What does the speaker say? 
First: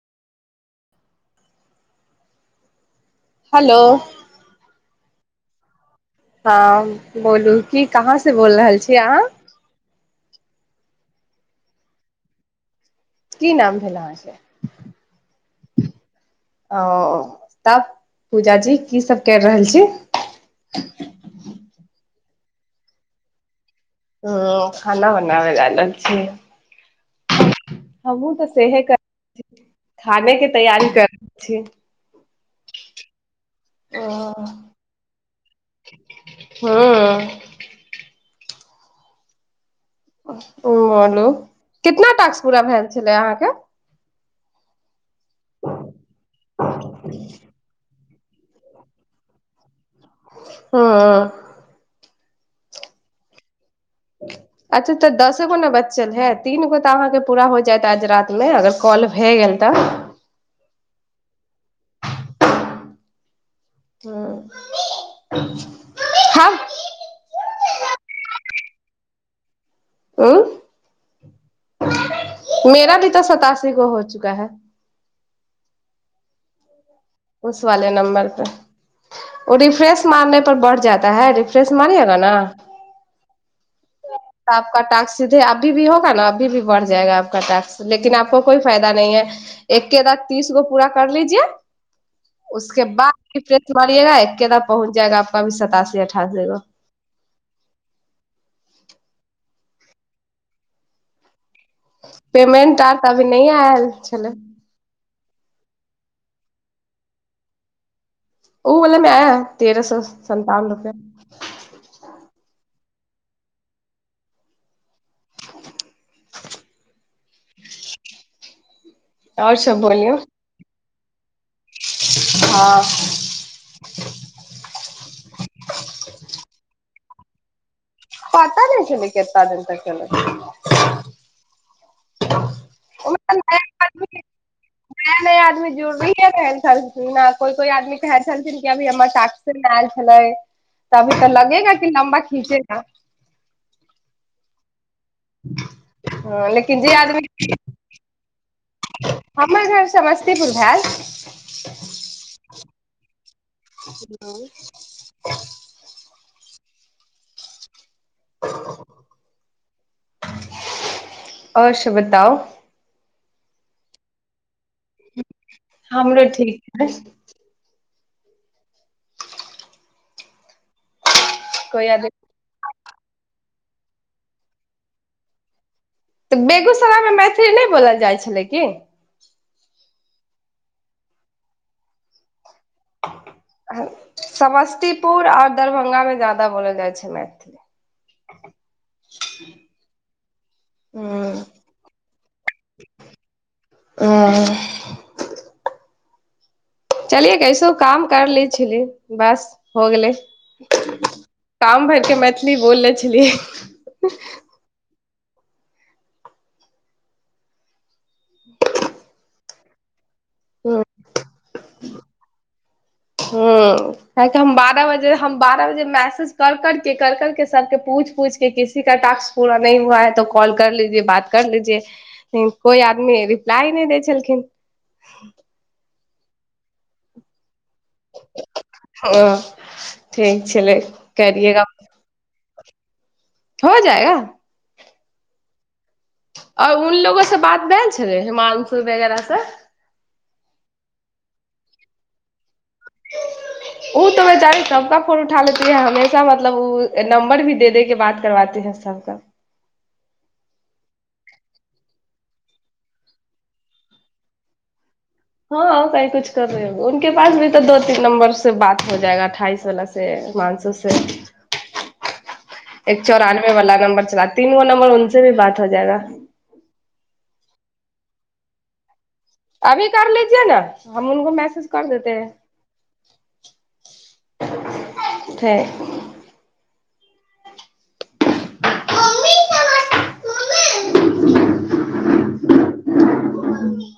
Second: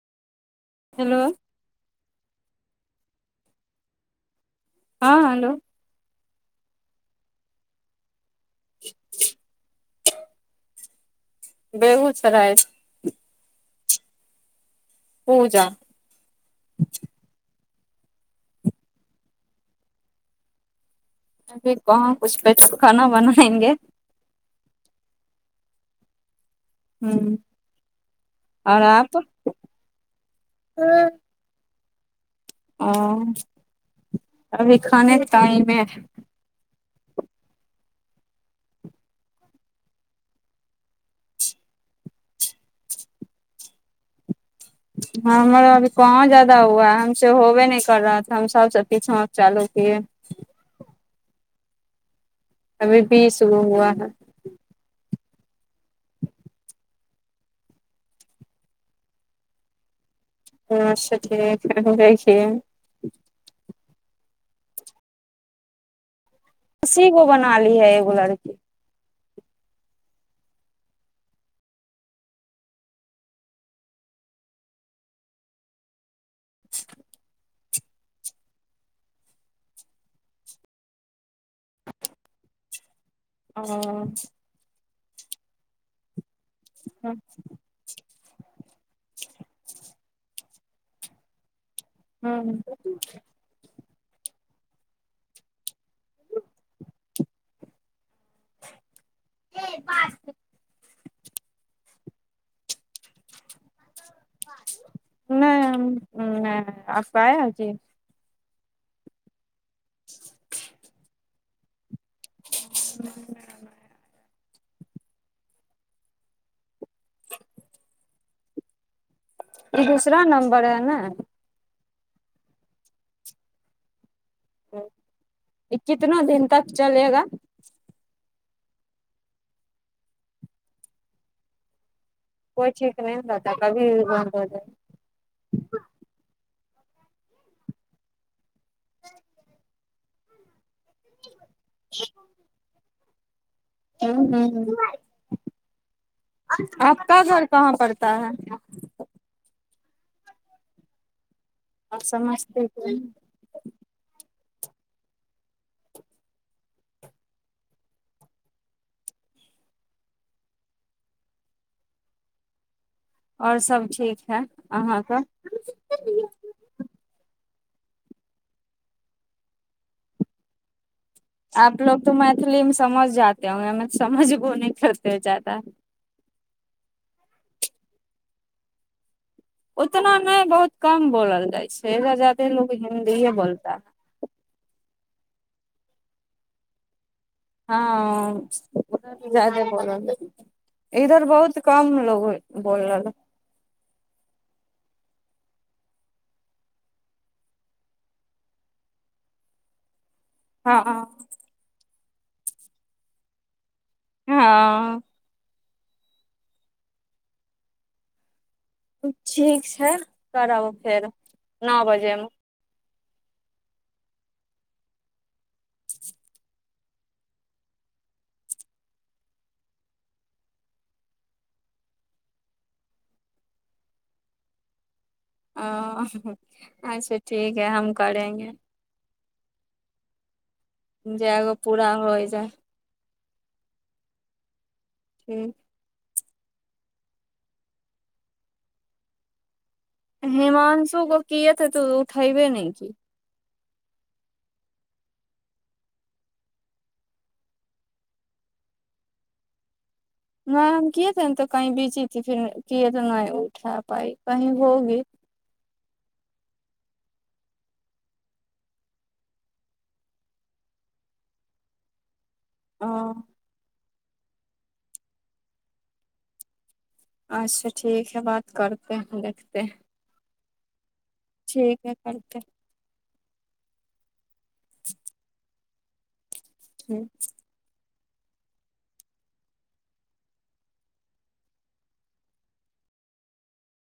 hello hello हँ hello हँ बोलू कि कहाँ से से बोल रहल छी अहाँ बेगुसराय की नाम भेलेल अहाँ पूजा कें ओ तब पूजा जी की सब कए रहल छी कछ पेट खाना बनाएंगे ह खाना बनाबै लाल छिय हम्म हमहुँ तऽ और सेहे कर आप छी खाने के तैयारी करै छी ओ अभी खाने टाइम है हुँ ओ बोलू कितना टास्क पूरा भेलए छलै अहाँके हमर अभी कहाँ जदा हुआ हम से होबे नहि कर रह हम सबसँ पीछो चालू किए हुँ अभी बीस गो हुआ अच्छा तऽ दसो गो ने बचल है तीन गो तऽ अहाँके पूरा हो जायत आज रातमे अगर कॉल भए गेल तऽ अच्छा ठीक क देखिय ह असीगो को बना ली है एगो लड़की ह मेरा भी तऽ सतासी गो हो चुका है [inaudible] उस वाले नंबर परे ओ रिफ्रेश मारने पर बढ़ जाता है रिफ्रेश मारियएगा न हुँ सीधे अभी भ होगा ने अभी भी बढ़ जाएगा आपक टाक्स लेकिन आपको कोइ फायदा नहि है एक एकरात तीस गो पूरा कर लीजए उसके बाद पड़ियएगा एकेबार पहुँच जाएगा आपक अभी सताासी अठासीगो हे बात पेमेंट आर तऽ अभी न आयल हेलो नहि आयज आपका आया है जी उ वलामे आया है तेरह सए सन्तावन रुपए [inaudible] नहि नहि और सब इ बोलियौ दूसरा नम्बर है ने हँ ये कितना दिन तक चलेगा पता द चलू केतना दिन तक चल कोइ ठीक नहि रहता कभी बन्द हो जा ख कोइ कोइ आदमी कहे छलथिन कि अभी हमर साकस मे आयल छलै तभी तऽ लगेगा की लम्बा खीचेगा आ ह ह ह लेकिन जे घर आदमी कहाँ पड़ता है हमर घर समस्तीपुर भेल आओ समस्तीपुर [inaudible] आओर सब बताऊ आओर सब ठीक है अहाँ के हमरो ठीक छै कोइ आपलोग आदमी तो मैथिली मे समझ जाते कैमरा मेन समझबो न करते जाता तऽ बेगूसरायमे मैथिली नहि बोलल जाइ छलै की उतना नहि बहुत कम बोलल जाइ छै ल हिन्दी ह बोलता पुर आर दरभंगा मे ज्यादा बोलल जाइ छै हँ जादे बल इधर ह बहुत कम लो बोल रहल चलिये चलि कैसो काम कर ली छली बस हो गेले हँ काम भेल के मैथिली बोलनेे छलियै हँ ठीक छै करब फेर नओ बजेमे ह्म काहि हम बारह बजे हम बारह बजे मैसेज कर करके कर करके सभके पूछि पूछिके किसी का ट्क पूरा नहि हुआ है तऽ कॉल कर लीजिये बात कर लीजिये लिन कोइ आदमी रिप्लाइ नहि दै छलखिन आ अच्छा ठीक है हम करेंगे ओ ठीक छलै जगो करियएगा पूरा होइ जा हो जाएगा ठीक आओर उलोगो से बात भए छलै हिमानंशु वगैरह से हेमांशु क किए तऽ तू उठैब ने ओ तऽ बेचारे सबका फोन उठा लेती हैं हमेशा मतलब ओ नं्ब र भी दे दे के बात करबाते है सबका न हम किएथे ने तो कही बीजी थी फिर किए तऽ नहि उठा पाइ कही होगी हँ की कुछ कर रहे हो उके पास भी तऽ दो तीन नंबर से बात हो जाएगा अठाइस वला से मानसो से अ एक चौरानबे वालला नंबर तीन गो नंबर उनसे भी बात हो जाएगा अच्छा ठीक है बात करते हैं देखते हैं अभी कर लीजिए न हम उनको मैसेज ठीक कर देतेै है करते [unintelligible] हुँ